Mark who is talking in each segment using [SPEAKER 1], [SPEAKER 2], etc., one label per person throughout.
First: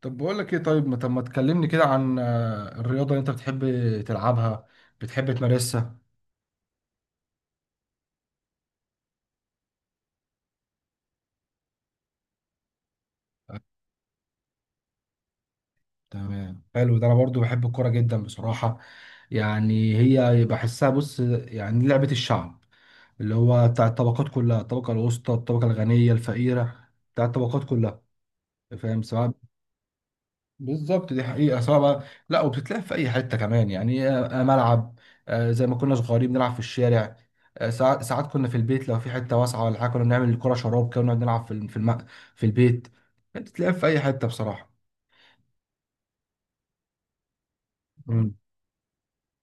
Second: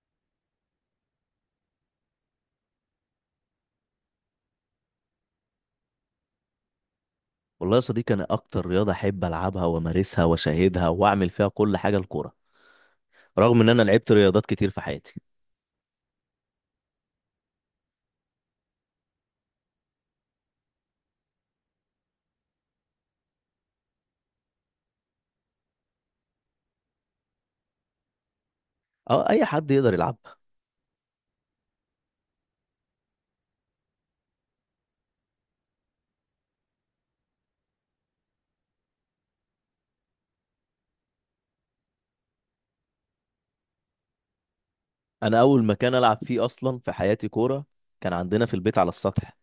[SPEAKER 1] طب بقول لك ايه، طيب، ما تكلمني كده عن الرياضة اللي انت بتحب تلعبها، بتحب تمارسها.
[SPEAKER 2] والله يا صديقي، انا اكتر رياضه احب العبها وامارسها واشاهدها واعمل فيها كل حاجه الكوره،
[SPEAKER 1] آه،
[SPEAKER 2] رغم ان انا لعبت رياضات كتير في حياتي.
[SPEAKER 1] تمام، حلو ده. انا برضو بحب الكوره جدا بصراحة. يعني هي بحسها، بص، يعني لعبة الشعب اللي هو بتاع الطبقات كلها، الطبقة الوسطى، الطبقة الغنية، الفقيرة، بتاع الطبقات كلها، فاهم؟
[SPEAKER 2] او
[SPEAKER 1] سواء
[SPEAKER 2] اي حد يقدر يلعبها.
[SPEAKER 1] بالظبط، دي حقيقة. سواء بقى، لا، وبتتلعب في أي حتة كمان، يعني ملعب، زي ما كنا صغيرين بنلعب في الشارع. ساعات ساعات كنا في البيت، لو في حتة واسعة ولا حاجة، كنا بنعمل الكرة شراب كده ونقعد نلعب في البيت. بتتلعب في أي حتة بصراحة.
[SPEAKER 2] انا اول مكان العب فيه اصلا في حياتي كوره كان
[SPEAKER 1] مم.
[SPEAKER 2] عندنا في البيت على السطح.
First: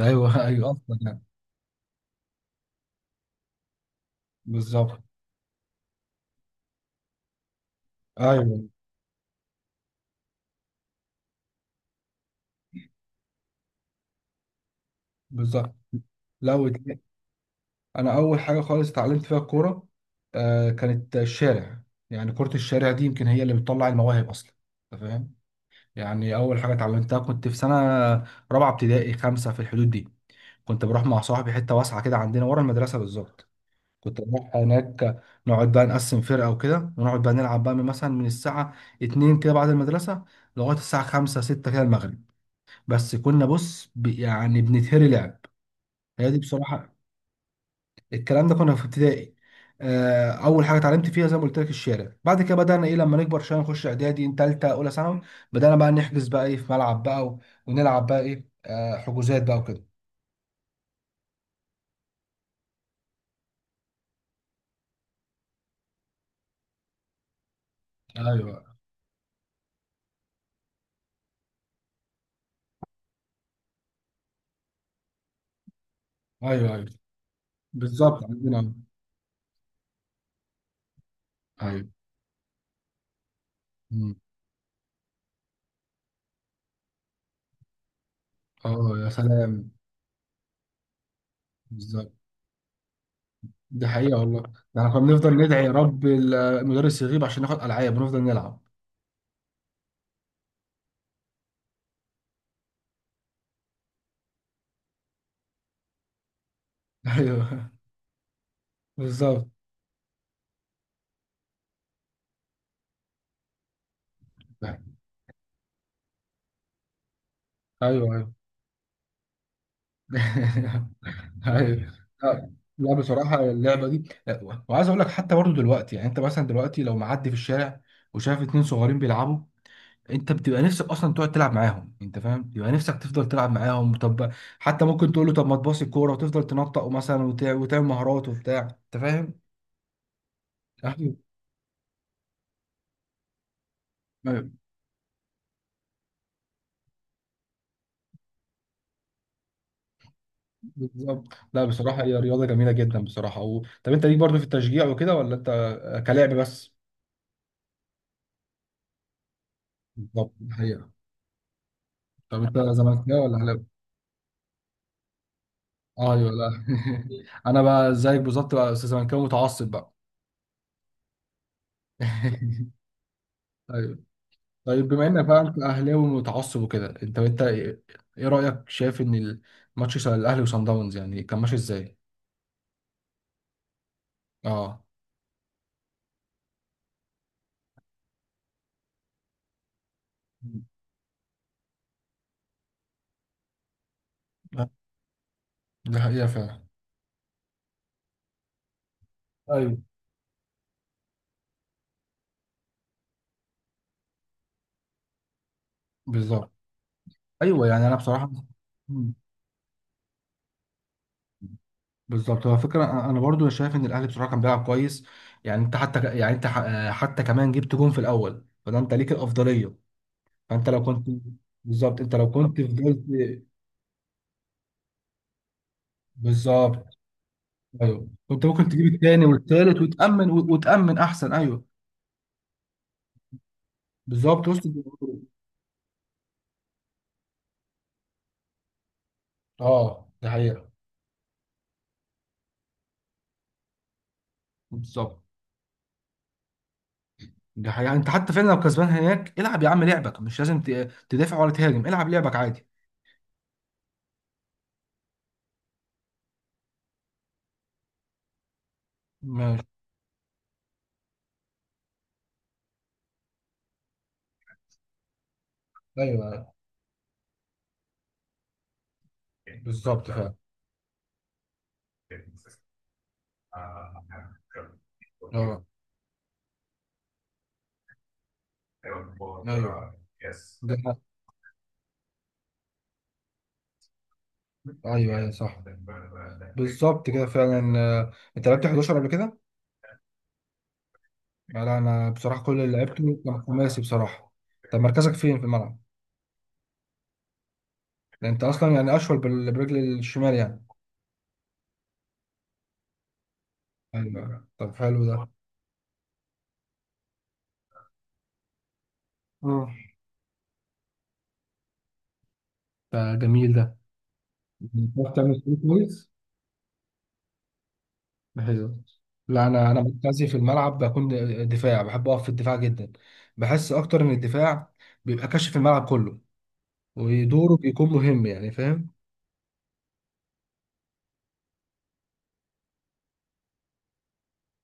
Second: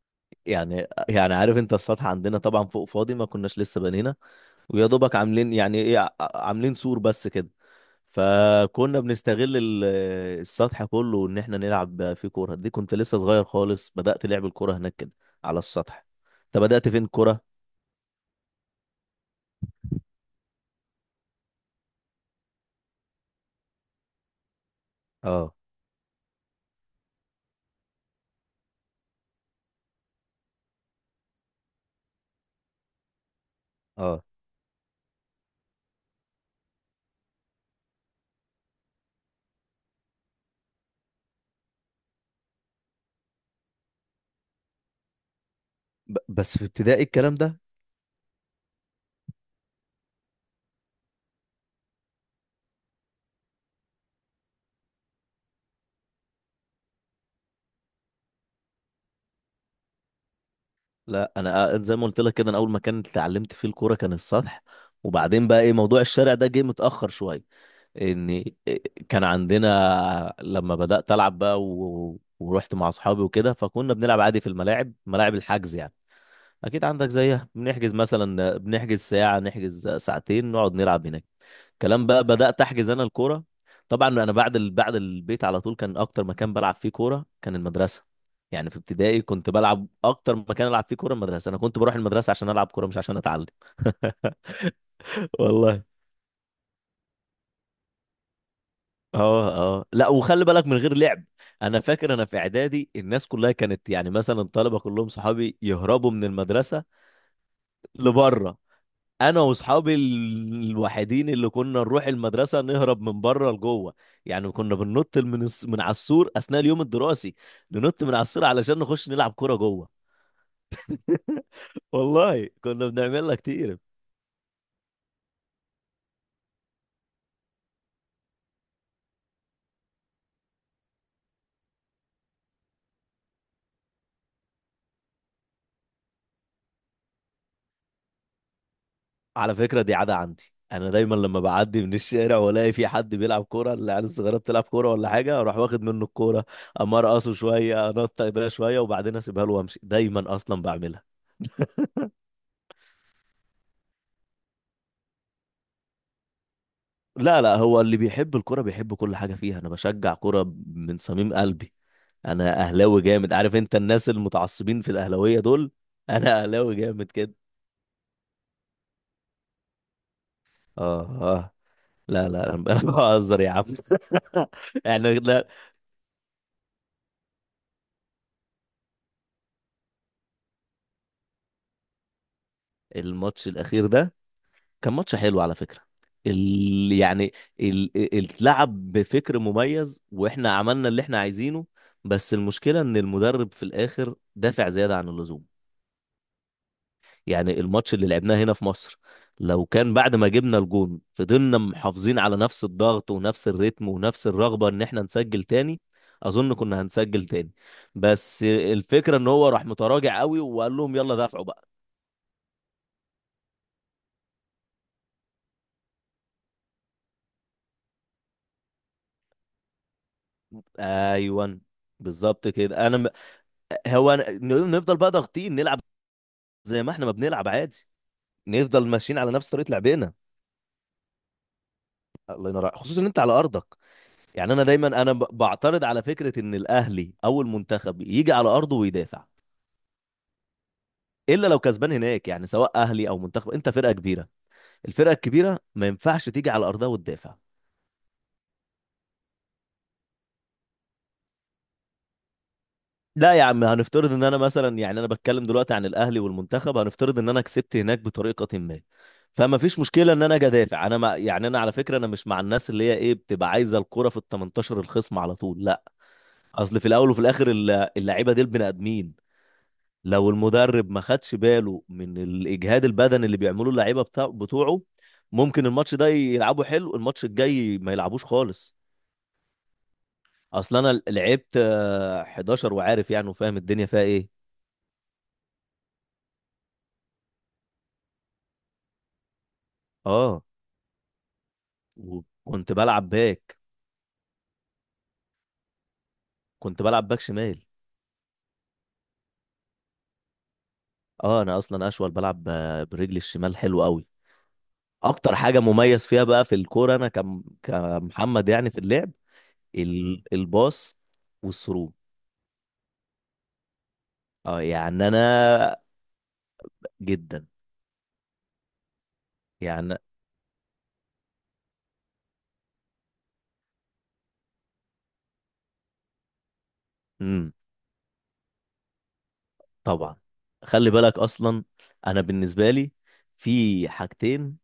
[SPEAKER 1] ايوه ايوه
[SPEAKER 2] يعني
[SPEAKER 1] أصلا، يعني
[SPEAKER 2] يعني عارف انت السطح عندنا طبعا فوق فاضي، ما كناش لسه بنينا، ويا
[SPEAKER 1] بالظبط.
[SPEAKER 2] دوبك عاملين يعني ايه، عاملين سور بس كده.
[SPEAKER 1] أيوه،
[SPEAKER 2] فكنا بنستغل السطح كله ان احنا نلعب فيه كوره. دي كنت لسه صغير خالص، بدأت لعب الكوره هناك كده على
[SPEAKER 1] بالظبط.
[SPEAKER 2] السطح. انت
[SPEAKER 1] لو
[SPEAKER 2] بدأت
[SPEAKER 1] اتل-
[SPEAKER 2] فين كوره؟
[SPEAKER 1] أنا أول حاجة خالص اتعلمت فيها الكورة كانت الشارع. يعني كرة الشارع دي يمكن هي اللي بتطلع المواهب أصلا، أنت فاهم؟
[SPEAKER 2] اه
[SPEAKER 1] يعني اول حاجه اتعلمتها كنت في سنه رابعه ابتدائي، خمسه، في الحدود دي. كنت بروح مع صاحبي حته واسعه كده عندنا ورا المدرسه بالظبط. كنت
[SPEAKER 2] اه.
[SPEAKER 1] بروح هناك، نقعد بقى نقسم فرقه وكده، ونقعد بقى نلعب بقى من مثلا من الساعه 2 كده بعد المدرسه، لغايه الساعه 5 6 كده المغرب. بس كنا، بص، يعني بنتهري لعب. هي دي
[SPEAKER 2] بس في
[SPEAKER 1] بصراحه.
[SPEAKER 2] ابتدائي الكلام ده.
[SPEAKER 1] الكلام ده كنا في ابتدائي. اول حاجه اتعلمت فيها زي ما قلت لك الشارع، بعد كده بدانا ايه لما نكبر شويه نخش اعدادي، ثالثه، اولى ثانوي، بدانا بقى نحجز بقى ايه في ملعب بقى، ونلعب بقى ايه حجوزات بقى وكده.
[SPEAKER 2] لا انا، زي ما قلت لك كده انا اول مكان اتعلمت فيه الكوره كان السطح. وبعدين بقى ايه موضوع الشارع ده جه متاخر شويه، ان
[SPEAKER 1] ايوه،
[SPEAKER 2] كان عندنا لما بدات العب بقى ورحت مع اصحابي وكده. فكنا بنلعب عادي في الملاعب، ملاعب الحجز يعني.
[SPEAKER 1] ايوه.
[SPEAKER 2] اكيد
[SPEAKER 1] ايوه،
[SPEAKER 2] عندك زيها، بنحجز
[SPEAKER 1] بالظبط،
[SPEAKER 2] مثلا،
[SPEAKER 1] عندنا.
[SPEAKER 2] بنحجز ساعه، نحجز ساعتين، نقعد نلعب هناك
[SPEAKER 1] ايوه.
[SPEAKER 2] كلام بقى. بدأت أحجز أنا الكورة. طبعا
[SPEAKER 1] مم.
[SPEAKER 2] أنا بعد بعد البيت على طول كان أكتر مكان بلعب فيه كورة كان المدرسة. يعني في
[SPEAKER 1] اه يا
[SPEAKER 2] ابتدائي كنت
[SPEAKER 1] سلام،
[SPEAKER 2] بلعب أكتر مكان ألعب فيه كورة المدرسة. أنا كنت بروح
[SPEAKER 1] بالظبط.
[SPEAKER 2] المدرسة عشان ألعب كورة مش عشان أتعلم.
[SPEAKER 1] دي حقيقة والله. ده احنا كنا بنفضل ندعي يا
[SPEAKER 2] والله.
[SPEAKER 1] رب المدرس يغيب عشان ناخد العاب ونفضل نلعب.
[SPEAKER 2] اه اه. لا، وخلي بالك من غير لعب. انا فاكر انا في اعدادي الناس كلها كانت يعني مثلا الطلبه كلهم صحابي يهربوا من المدرسه
[SPEAKER 1] ايوه،
[SPEAKER 2] لبره. انا
[SPEAKER 1] بالظبط.
[SPEAKER 2] واصحابي الوحيدين اللي كنا نروح المدرسه نهرب من بره لجوه. يعني كنا بننط من من على السور اثناء اليوم الدراسي، ننط
[SPEAKER 1] ايوه،
[SPEAKER 2] من على
[SPEAKER 1] ايوه.
[SPEAKER 2] السور علشان نخش نلعب كوره جوه.
[SPEAKER 1] أيوة.
[SPEAKER 2] والله
[SPEAKER 1] لا،
[SPEAKER 2] كنا
[SPEAKER 1] لا
[SPEAKER 2] بنعملها
[SPEAKER 1] بصراحة
[SPEAKER 2] كتير.
[SPEAKER 1] اللعبة دي، لا، وعايز أقول لك حتى برضو دلوقتي، يعني أنت مثلا دلوقتي لو معدي في الشارع وشايف اتنين صغيرين بيلعبوا، أنت بتبقى نفسك أصلا تقعد تلعب معاهم، أنت فاهم؟ بيبقى نفسك تفضل تلعب معاهم. طب، حتى ممكن تقول له طب ما تباصي الكورة وتفضل تنطق مثلا وتعمل مهارات وبتاع، أنت فاهم؟
[SPEAKER 2] على فكره دي عاده عندي، انا دايما
[SPEAKER 1] أيوة.
[SPEAKER 2] لما بعدي من الشارع والاقي في حد بيلعب كوره، العيال الصغيره
[SPEAKER 1] ما-
[SPEAKER 2] بتلعب كوره ولا حاجه، اروح واخد منه الكوره، اما ارقصه شويه، انط بيها شويه وبعدين اسيبها له وامشي. دايما اصلا بعملها.
[SPEAKER 1] بالظبط. لا بصراحة هي رياضة جميلة جدا بصراحة. و... طب أنت ليك برضو في التشجيع وكده، ولا أنت كلاعب بس؟
[SPEAKER 2] لا لا، هو اللي بيحب الكوره بيحب كل حاجه فيها. انا بشجع
[SPEAKER 1] بالظبط
[SPEAKER 2] كوره
[SPEAKER 1] الحقيقة.
[SPEAKER 2] من صميم قلبي.
[SPEAKER 1] طب
[SPEAKER 2] انا
[SPEAKER 1] أنت
[SPEAKER 2] اهلاوي
[SPEAKER 1] زملكاوي
[SPEAKER 2] جامد، عارف
[SPEAKER 1] ولا؟
[SPEAKER 2] انت الناس المتعصبين في الاهلاويه دول،
[SPEAKER 1] ايوه،
[SPEAKER 2] انا
[SPEAKER 1] لا.
[SPEAKER 2] اهلاوي جامد كده.
[SPEAKER 1] انا بقى زيك بالظبط بقى، استاذ زملكاوي متعصب بقى.
[SPEAKER 2] اه اه. لا لا انا بهزر يا عم.
[SPEAKER 1] ايوه. طيب، بما
[SPEAKER 2] يعني
[SPEAKER 1] انك بقى
[SPEAKER 2] لا.
[SPEAKER 1] انت اهلاوي متعصب وكده، انت ايه؟ إيه رايك؟ شايف ان الماتش بتاع الاهلي وصن داونز يعني كان ماشي ازاي؟
[SPEAKER 2] الماتش الاخير ده
[SPEAKER 1] اه،
[SPEAKER 2] كان ماتش حلو على فكره. يعني اتلعب بفكر مميز، واحنا عملنا اللي احنا عايزينه. بس المشكله ان المدرب في الاخر دافع زياده عن اللزوم.
[SPEAKER 1] ده حقيقه فعلا.
[SPEAKER 2] يعني الماتش اللي لعبناه هنا في مصر، لو
[SPEAKER 1] ايوه،
[SPEAKER 2] كان بعد ما جبنا الجون فضلنا محافظين على نفس الضغط ونفس الريتم ونفس الرغبة ان احنا نسجل تاني،
[SPEAKER 1] بالظبط.
[SPEAKER 2] اظن كنا هنسجل تاني.
[SPEAKER 1] ايوه. يعني انا بصراحه،
[SPEAKER 2] بس
[SPEAKER 1] مم.
[SPEAKER 2] الفكرة ان هو راح متراجع قوي، وقال لهم يلا دافعوا بقى.
[SPEAKER 1] بالظبط هو فكره، انا برضو شايف ان الاهلي بصراحه كان بيلعب كويس. يعني انت حتى ك- يعني انت ح- حتى كمان جبت جون في الاول، فده انت ليك الافضليه. فانت لو كنت،
[SPEAKER 2] ايوان.
[SPEAKER 1] بالظبط، انت لو
[SPEAKER 2] بالظبط
[SPEAKER 1] كنت
[SPEAKER 2] كده. انا
[SPEAKER 1] فضلت.
[SPEAKER 2] م... هو أنا... نفضل بقى ضاغطين نلعب زي
[SPEAKER 1] بالظبط،
[SPEAKER 2] ما احنا ما بنلعب عادي،
[SPEAKER 1] ايوه، كنت ممكن
[SPEAKER 2] نفضل
[SPEAKER 1] تجيب
[SPEAKER 2] ماشيين
[SPEAKER 1] الثاني
[SPEAKER 2] على نفس طريقة
[SPEAKER 1] والثالث
[SPEAKER 2] لعبنا.
[SPEAKER 1] وتامن وتامن احسن. ايوه،
[SPEAKER 2] الله ينور عليك. خصوصا ان انت على ارضك.
[SPEAKER 1] بالظبط،
[SPEAKER 2] يعني انا
[SPEAKER 1] وسط
[SPEAKER 2] دايما انا
[SPEAKER 1] الجمهور.
[SPEAKER 2] بعترض على فكرة ان الاهلي او المنتخب يجي على ارضه ويدافع،
[SPEAKER 1] اه، ده حقيقه.
[SPEAKER 2] الا لو كسبان هناك. يعني سواء اهلي او منتخب، انت فرقه كبيره، الفرقه
[SPEAKER 1] بالظبط،
[SPEAKER 2] الكبيره ما ينفعش تيجي على ارضها وتدافع.
[SPEAKER 1] ده حقيقه. انت حتى فعلا لو كسبان هناك، العب يا عم لعبك، مش لازم تدافع ولا تهاجم، العب لعبك عادي.
[SPEAKER 2] لا يا عم، هنفترض ان انا مثلا، يعني انا بتكلم دلوقتي عن الاهلي والمنتخب، هنفترض ان انا كسبت هناك بطريقه ما، فما
[SPEAKER 1] ماشي،
[SPEAKER 2] فيش مشكله ان انا اجي ادافع. انا ما يعني، انا على فكره انا مش مع الناس اللي هي ايه بتبقى عايزه الكره في ال 18 الخصم على طول، لا.
[SPEAKER 1] ايوه. أيوة.
[SPEAKER 2] اصل في الاول وفي الاخر اللعيبه دي البني ادمين.
[SPEAKER 1] بالظبط
[SPEAKER 2] لو
[SPEAKER 1] فعلا.
[SPEAKER 2] المدرب ما خدش باله من الاجهاد البدني اللي بيعملوه اللعيبه بتوعه،
[SPEAKER 1] اه.
[SPEAKER 2] ممكن الماتش ده يلعبوا حلو، الماتش الجاي ما يلعبوش خالص.
[SPEAKER 1] ايوه. ده
[SPEAKER 2] اصل
[SPEAKER 1] حق.
[SPEAKER 2] انا لعبت 11 وعارف يعني وفاهم الدنيا فيها ايه.
[SPEAKER 1] ايوه، ايوه، صح. بالظبط كده فعلا، انت لعبت 11 قبل كده.
[SPEAKER 2] اه،
[SPEAKER 1] لا انا بصراحه كل
[SPEAKER 2] وكنت
[SPEAKER 1] اللي
[SPEAKER 2] بلعب
[SPEAKER 1] لعبته كان
[SPEAKER 2] باك
[SPEAKER 1] خماسي بصراحه. طب مركزك فين في الملعب؟
[SPEAKER 2] كنت بلعب باك شمال.
[SPEAKER 1] ده انت اصلا يعني اشول برجل الشمال يعني.
[SPEAKER 2] اه انا اصلا اشول، بلعب برجلي الشمال حلو قوي.
[SPEAKER 1] ايوه، طب حلو ده.
[SPEAKER 2] اكتر حاجه مميز فيها بقى في الكوره انا كمحمد يعني في اللعب،
[SPEAKER 1] اه،
[SPEAKER 2] الباص والثرو.
[SPEAKER 1] ده جميل ده.
[SPEAKER 2] اه يعني
[SPEAKER 1] بتعرف تعمل سكيل
[SPEAKER 2] انا
[SPEAKER 1] كويس؟
[SPEAKER 2] جدا
[SPEAKER 1] ده حلو. لا، انا
[SPEAKER 2] يعني.
[SPEAKER 1] مركزي في الملعب بكون دفاع، بحب اقف في الدفاع جدا. بحس اكتر ان الدفاع بيبقى كاشف الملعب كله،
[SPEAKER 2] امم
[SPEAKER 1] ودوره بيكون مهم، يعني فاهم؟
[SPEAKER 2] طبعا. خلي بالك اصلا، انا بالنسبه لي في حاجتين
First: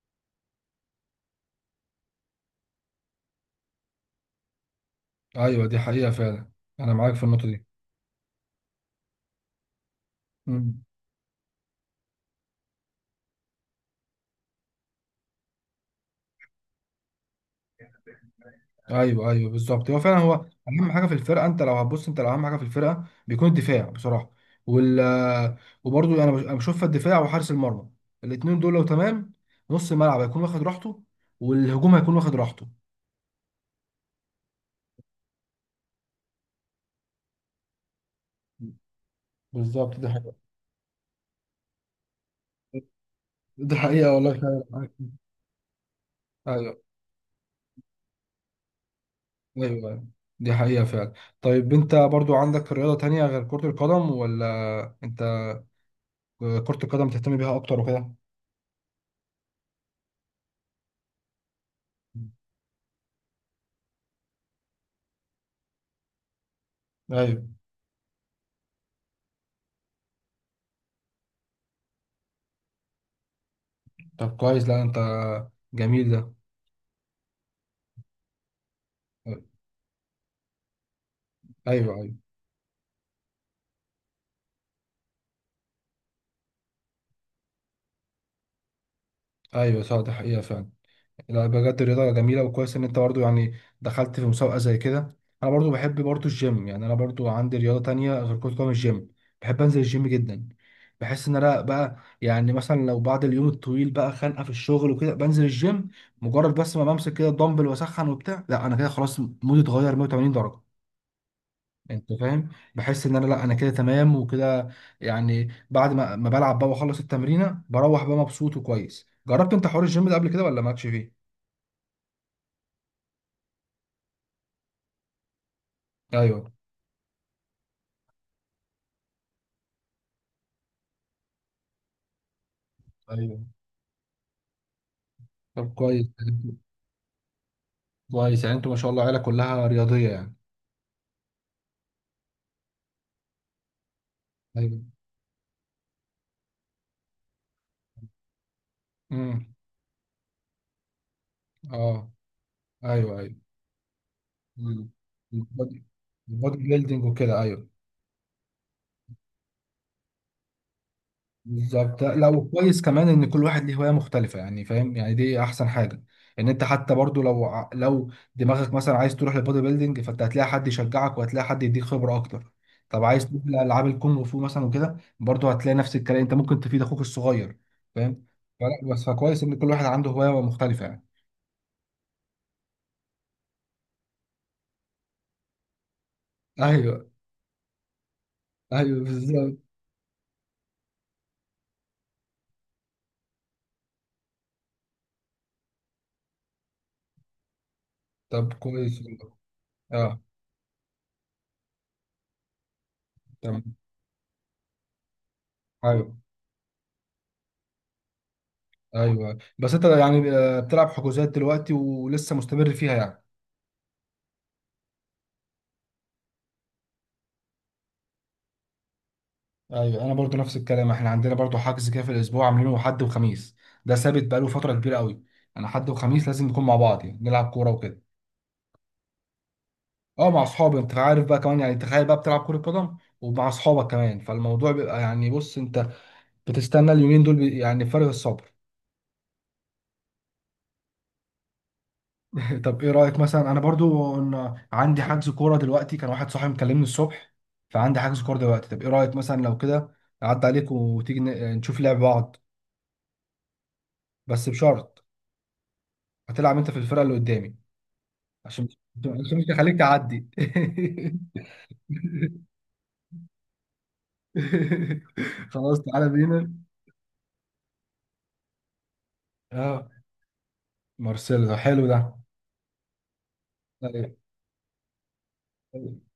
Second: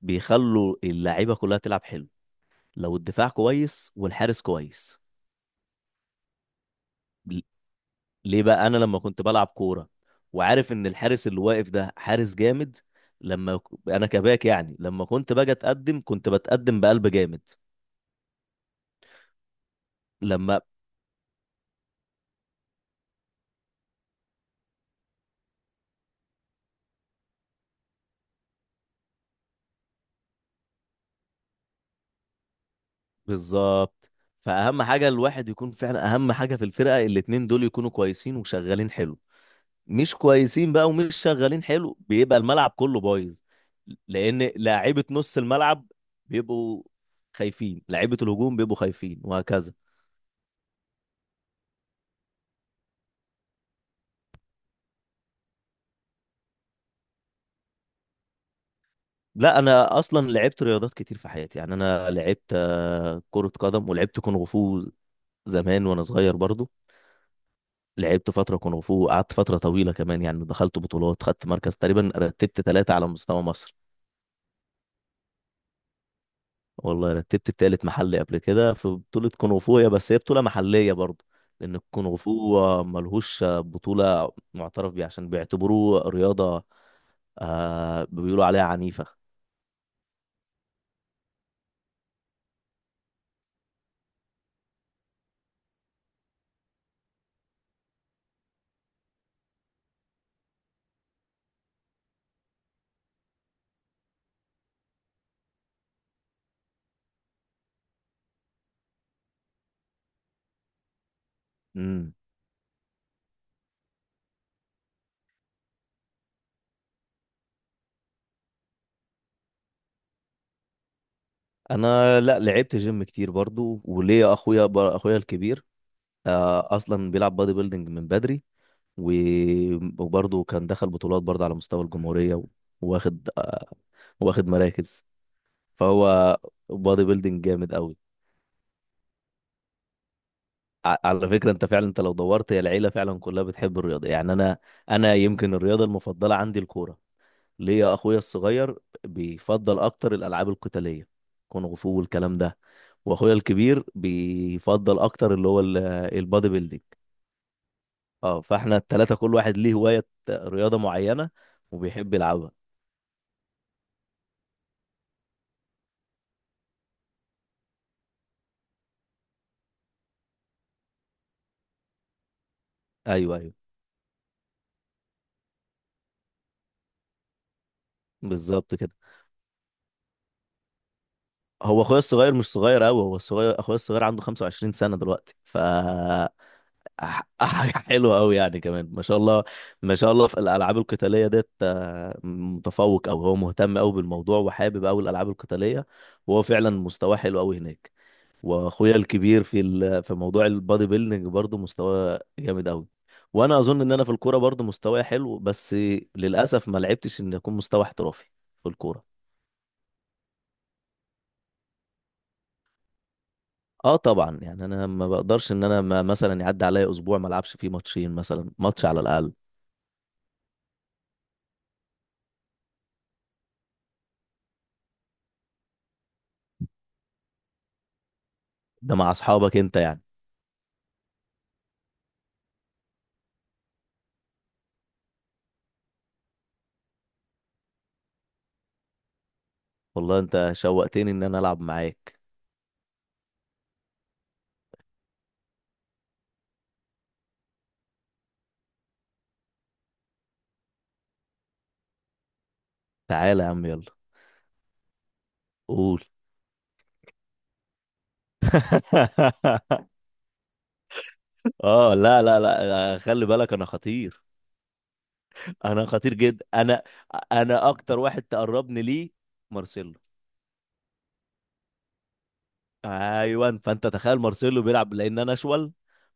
[SPEAKER 2] بيخلوا اللعيبه كلها تلعب حلو: لو الدفاع كويس والحارس كويس.
[SPEAKER 1] ايوه دي حقيقه فعلا. انا معاك في
[SPEAKER 2] ل-
[SPEAKER 1] النقطه
[SPEAKER 2] ليه بقى؟ انا لما كنت بلعب كوره
[SPEAKER 1] دي.
[SPEAKER 2] وعارف ان الحارس اللي واقف ده حارس جامد، لما ك- انا كباك، يعني لما كنت باجي اتقدم كنت بتقدم بقلب جامد.
[SPEAKER 1] ايوه، ايوه، بالظبط. هو فعلا هو
[SPEAKER 2] لما
[SPEAKER 1] اهم حاجه في الفرقه. انت لو هتبص، انت لو اهم حاجه في الفرقه بيكون الدفاع بصراحه. وال وبرضه انا أنا بشوف الدفاع وحارس المرمى، الاثنين دول لو تمام، نص الملعب هيكون واخد راحته، والهجوم هيكون واخد راحته.
[SPEAKER 2] بالظبط. فاهم حاجه؟ الواحد يكون فعلا اهم حاجه في الفرقه الاتنين دول يكونوا كويسين وشغالين حلو.
[SPEAKER 1] بالظبط، دي
[SPEAKER 2] مش
[SPEAKER 1] حقيقة.
[SPEAKER 2] كويسين بقى ومش شغالين حلو بيبقى الملعب كله بايظ،
[SPEAKER 1] دي حقيقة والله،
[SPEAKER 2] لان
[SPEAKER 1] فعلا معاك.
[SPEAKER 2] لاعيبه نص الملعب
[SPEAKER 1] ايوه،
[SPEAKER 2] بيبقوا خايفين، لاعيبه الهجوم بيبقوا خايفين
[SPEAKER 1] ايوه.
[SPEAKER 2] وهكذا.
[SPEAKER 1] أيوة. دي حقيقة فعلا. طيب انت برضو عندك رياضة تانية غير كرة القدم، ولا انت كرة القدم تهتم بيها اكتر وكده؟
[SPEAKER 2] لا انا اصلا لعبت رياضات كتير في حياتي. يعني انا لعبت كرة قدم، ولعبت كونغ فو زمان وانا صغير برضو.
[SPEAKER 1] ايوه.
[SPEAKER 2] لعبت فترة كونغ فو، قعدت فترة طويلة كمان، يعني دخلت بطولات، خدت مركز، تقريبا رتبت ثلاثة على مستوى مصر.
[SPEAKER 1] طب كويس. لا انت، جميل ده.
[SPEAKER 2] والله رتبت التالت محلي قبل كده في بطولة كونغ فو، هي بس هي بطولة محلية برضه. لأن
[SPEAKER 1] ايوه،
[SPEAKER 2] الكونغ فو ملهوش بطولة معترف بيها عشان بيعتبروه رياضة، بيقولوا عليها عنيفة.
[SPEAKER 1] ايوه، صح. ده حقيقه فعلا. لا بجد الرياضه جميله، وكويس ان انت برضو يعني دخلت في مسابقه زي كده. انا برضو بحب برضو الجيم، يعني انا برضو عندي رياضه تانية غير كره قدم، الجيم. بحب انزل الجيم جدا. بحس ان انا بقى يعني مثلا لو بعد اليوم الطويل بقى خانقه في الشغل وكده، بنزل الجيم، مجرد بس ما بمسك كده الدمبل واسخن وبتاع، لا انا كده خلاص، مودي اتغير 180 درجه، انت
[SPEAKER 2] امم
[SPEAKER 1] فاهم؟ بحس ان انا، لا، انا كده تمام وكده. يعني بعد ما بلعب بقى واخلص التمرينه، بروح بقى مبسوط وكويس. جربت انت حوار الجيم ده قبل كده ولا مالكش فيه؟
[SPEAKER 2] أنا لا، لعبت جيم كتير برضه. وليا أخويا أخويا الكبير
[SPEAKER 1] ايوه،
[SPEAKER 2] أصلا بيلعب بادي بيلدينج من بدري. و... وبرضه كان دخل بطولات برضه على مستوى الجمهورية، واخد
[SPEAKER 1] ايوه.
[SPEAKER 2] واخد مراكز.
[SPEAKER 1] طب كويس.
[SPEAKER 2] فهو بادي بيلدينج جامد أوي.
[SPEAKER 1] كويس، يعني انتوا ما شاء الله عيله كلها رياضيه يعني.
[SPEAKER 2] على فكرة، انت فعلا انت لو دورت، هي العيلة فعلا كلها بتحب الرياضة. يعني انا
[SPEAKER 1] ايوه.
[SPEAKER 2] انا يمكن الرياضة المفضلة عندي الكورة. ليه؟ يا اخويا الصغير
[SPEAKER 1] امم.
[SPEAKER 2] بيفضل اكتر الالعاب القتالية، كونغ فو
[SPEAKER 1] اه،
[SPEAKER 2] والكلام ده.
[SPEAKER 1] ايوه،
[SPEAKER 2] واخويا
[SPEAKER 1] ايوه.
[SPEAKER 2] الكبير
[SPEAKER 1] امم.
[SPEAKER 2] بيفضل اكتر اللي هو
[SPEAKER 1] البودي
[SPEAKER 2] البادي
[SPEAKER 1] البودي
[SPEAKER 2] بيلدينج.
[SPEAKER 1] بيلدينج وكده، ايوه.
[SPEAKER 2] اه، فاحنا التلاتة كل واحد ليه هواية، رياضة معينة
[SPEAKER 1] بالظبط.
[SPEAKER 2] وبيحب
[SPEAKER 1] لا،
[SPEAKER 2] يلعبها.
[SPEAKER 1] وكويس كمان ان كل واحد ليه هوايه مختلفه يعني، فاهم؟ يعني دي احسن حاجه، ان انت حتى برضو لو دماغك مثلا عايز تروح للبودي بيلدينج، فانت هتلاقي حد يشجعك وهتلاقي حد يديك خبره اكتر. طب عايز
[SPEAKER 2] ايوه
[SPEAKER 1] تروح
[SPEAKER 2] ايوه،
[SPEAKER 1] لالعاب الكونغ فو مثلا وكده، برضو هتلاقي نفس الكلام، انت ممكن تفيد اخوك الصغير، فاهم؟
[SPEAKER 2] بالظبط
[SPEAKER 1] فلا
[SPEAKER 2] كده.
[SPEAKER 1] بس، فكويس ان كل واحد عنده هوايه مختلفه يعني.
[SPEAKER 2] هو اخويا الصغير مش صغير قوي، هو الصغير اخويا الصغير عنده 25 سنة دلوقتي. ف
[SPEAKER 1] ايوه،
[SPEAKER 2] حاجة حلوة أوي يعني كمان،
[SPEAKER 1] ايوه،
[SPEAKER 2] ما شاء الله.
[SPEAKER 1] بالظبط.
[SPEAKER 2] ما شاء الله في الألعاب القتالية ديت، متفوق، أو هو مهتم أوي بالموضوع وحابب أوي الألعاب القتالية، وهو فعلا مستواه حلو أوي هناك.
[SPEAKER 1] طب
[SPEAKER 2] وأخويا
[SPEAKER 1] كويس والله.
[SPEAKER 2] الكبير في في
[SPEAKER 1] اه،
[SPEAKER 2] موضوع البادي بيلدينج برضه مستواه جامد أوي. وأنا
[SPEAKER 1] تمام.
[SPEAKER 2] أظن إن أنا في الكورة برضه مستواي حلو، بس
[SPEAKER 1] ايوه،
[SPEAKER 2] للأسف ما لعبتش إن أكون مستوى احترافي في الكورة.
[SPEAKER 1] ايوه. بس انت يعني بتلعب حجوزات دلوقتي ولسه مستمر فيها يعني؟
[SPEAKER 2] اه طبعا، يعني انا ما بقدرش ان انا ما مثلا يعدي عليا اسبوع ما العبش فيه ماتشين، مثلا ماتش على الاقل.
[SPEAKER 1] ايوه، انا برضو نفس الكلام. احنا عندنا برضو حجز كده في الاسبوع، عاملينه حد وخميس، ده ثابت بقاله فتره كبيره قوي. انا حد وخميس لازم نكون مع بعض، يعني نلعب كوره وكده.
[SPEAKER 2] ده مع اصحابك انت يعني؟
[SPEAKER 1] اه، مع اصحابي، انت عارف بقى كمان يعني، تخيل بقى بتلعب كره قدم ومع اصحابك كمان، فالموضوع بيبقى يعني بص، انت بتستنى اليومين دول، يعني فارغ الصبر.
[SPEAKER 2] والله انت شوقتني ان انا العب معاك.
[SPEAKER 1] طب ايه رايك مثلا، انا برضو ان عندي حجز كوره دلوقتي، كان واحد صاحبي مكلمني الصبح، فعندي حجز كوره دلوقتي. طب ايه رايك مثلا لو كده اعدي عليك وتيجي نشوف لعب بعض؟
[SPEAKER 2] تعالى يا عم، يلا.
[SPEAKER 1] بس بشرط،
[SPEAKER 2] قول.
[SPEAKER 1] هتلعب انت في الفرقه اللي قدامي، عشان عشان مش هخليك تعدي.
[SPEAKER 2] اه، لا لا لا، خلي بالك انا خطير.
[SPEAKER 1] خلاص،
[SPEAKER 2] انا
[SPEAKER 1] تعالى
[SPEAKER 2] خطير جدا،
[SPEAKER 1] بينا.
[SPEAKER 2] انا. انا اكتر واحد تقربني ليه
[SPEAKER 1] اه،
[SPEAKER 2] مارسيلو.
[SPEAKER 1] مارسيلو، ده حلو ده.
[SPEAKER 2] ايوه، فانت
[SPEAKER 1] ايوه،
[SPEAKER 2] تخيل مارسيلو بيلعب، لان انا اشول،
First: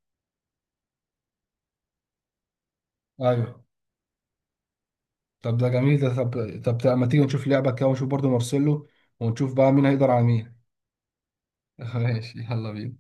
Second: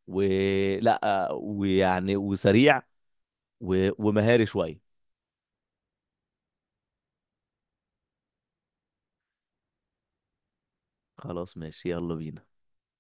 [SPEAKER 2] ولا، ويعني وسريع
[SPEAKER 1] ايوه.
[SPEAKER 2] ومهاري شويه.
[SPEAKER 1] طب ده جميل ده. طب ما تيجي نشوف لعبة كده ونشوف برضو مارسيلو، ونشوف بقى مين هيقدر على مين.
[SPEAKER 2] خلاص، ماشي، يلا
[SPEAKER 1] ماشي،
[SPEAKER 2] بينا.
[SPEAKER 1] يلا بينا.